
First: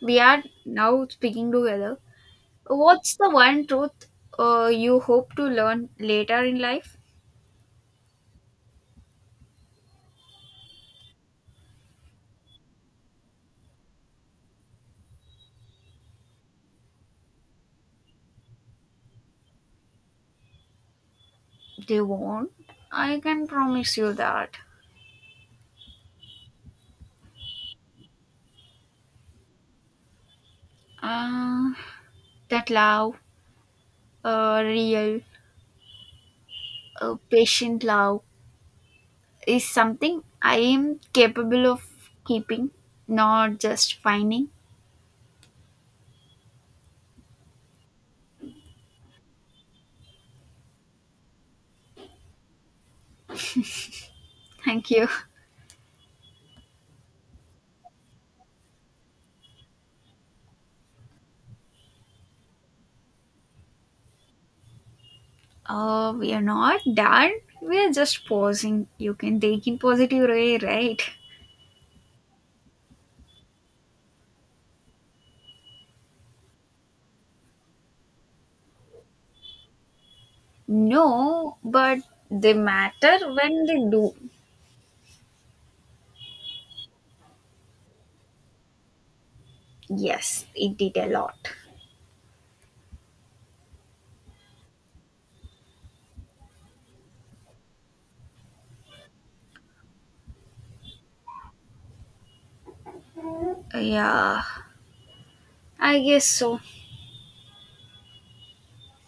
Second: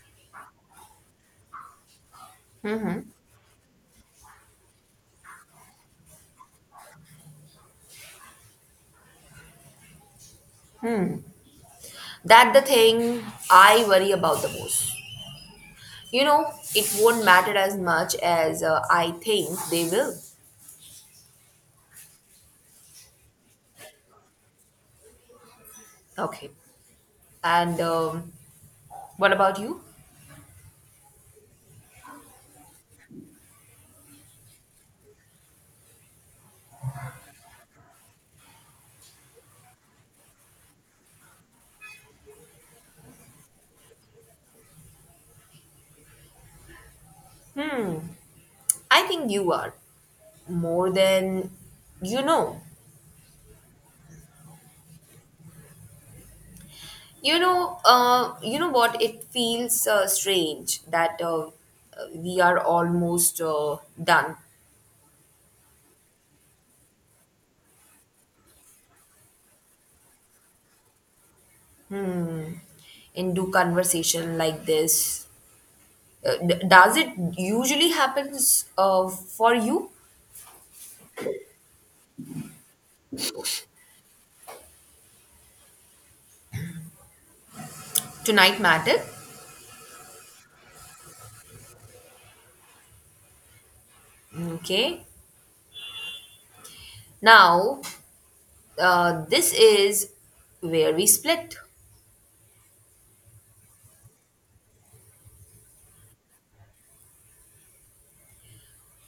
[SPEAKER 1] we are now speaking together.
[SPEAKER 2] Mm-hmm.
[SPEAKER 1] What's the one truth you hope to learn later in life?
[SPEAKER 2] That the thing I worry about the most. You know, it won't matter as much as, I think they will.
[SPEAKER 1] They won't. I can promise you that.
[SPEAKER 2] Okay. And, what about you?
[SPEAKER 1] Uh, that love, real, patient love, is something I am capable of keeping, not just finding.
[SPEAKER 2] Hmm. I think you are more than you know.
[SPEAKER 1] Thank you.
[SPEAKER 2] You know. You know what? It feels, strange that, we are almost, done
[SPEAKER 1] We are not done. We are just pausing. You can take it positive way, right?
[SPEAKER 2] and do conversation like this. Does it usually happens, for you?
[SPEAKER 1] No, but they matter when they do.
[SPEAKER 2] Tonight matter?
[SPEAKER 1] Yes, it did a lot.
[SPEAKER 2] Okay. Now, this is where we split.
[SPEAKER 1] Yeah, I guess so.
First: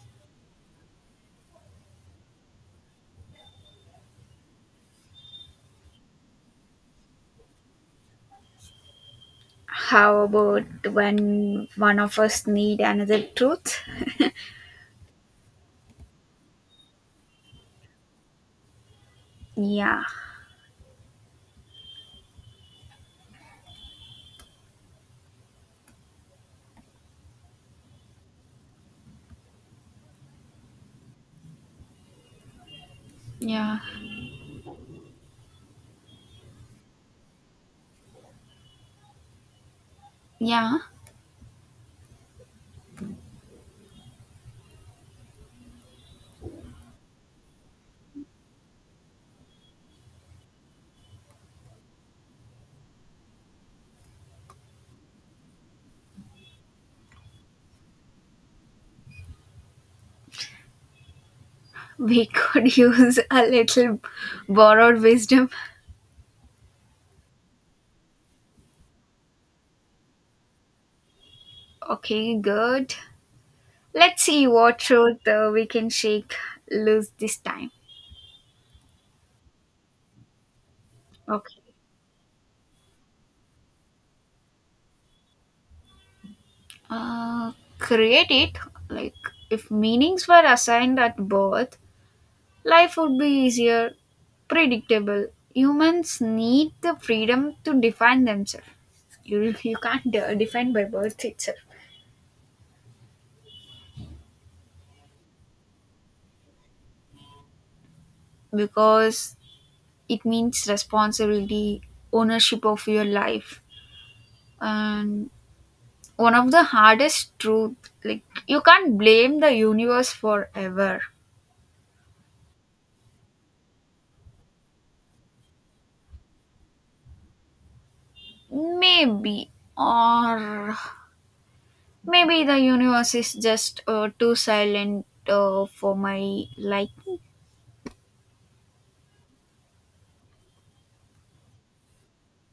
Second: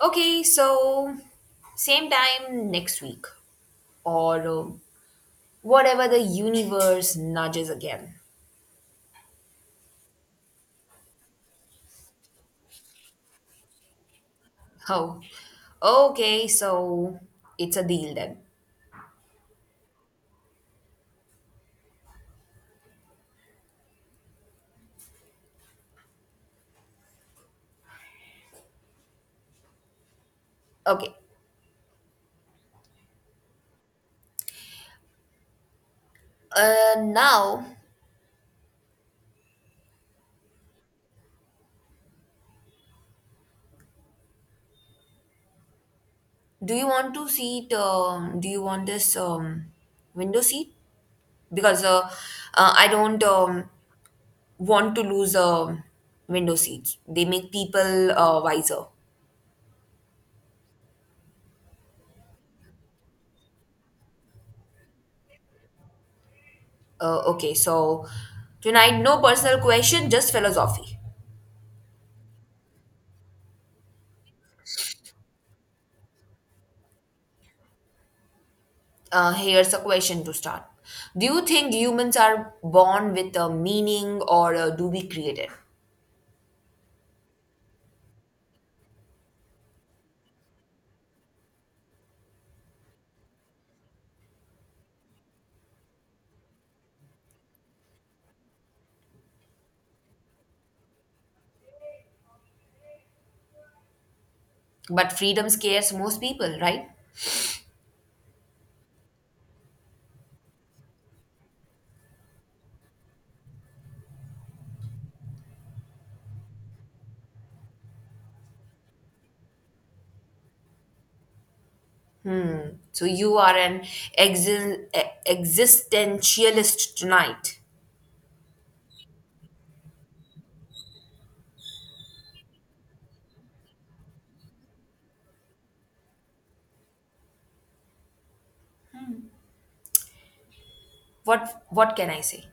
[SPEAKER 2] Okay, so same time next week, or whatever the universe nudges again.
[SPEAKER 1] How about when one of us need another truth?
[SPEAKER 2] Oh, okay, so it's a deal then.
[SPEAKER 1] Yeah,
[SPEAKER 2] Okay.
[SPEAKER 1] yeah,
[SPEAKER 2] Now,
[SPEAKER 1] yeah.
[SPEAKER 2] do you want to seat? Do you want this, window seat? Because I don't. Want to lose, window seats. They make people, wiser.
[SPEAKER 1] We could use a little borrowed wisdom.
[SPEAKER 2] Okay, so tonight, no personal question, just philosophy.
[SPEAKER 1] Okay, good. Let's see what truth we can shake loose this time.
[SPEAKER 2] Here's a question to start. Do you
[SPEAKER 1] Okay.
[SPEAKER 2] think humans are born with a meaning, or do we create it?
[SPEAKER 1] Uh, create it. Like, if meanings were assigned at birth, life would be easier, predictable. Humans need the freedom to define themselves. You can't define by birth itself
[SPEAKER 2] But freedom scares most people, right?
[SPEAKER 1] because it means responsibility, ownership of your life. And one of the hardest truth, like, you can't blame the universe forever.
[SPEAKER 2] So you are an existentialist tonight.
[SPEAKER 1] Maybe. Or maybe the universe is just too silent for my liking.
[SPEAKER 2] What can I say?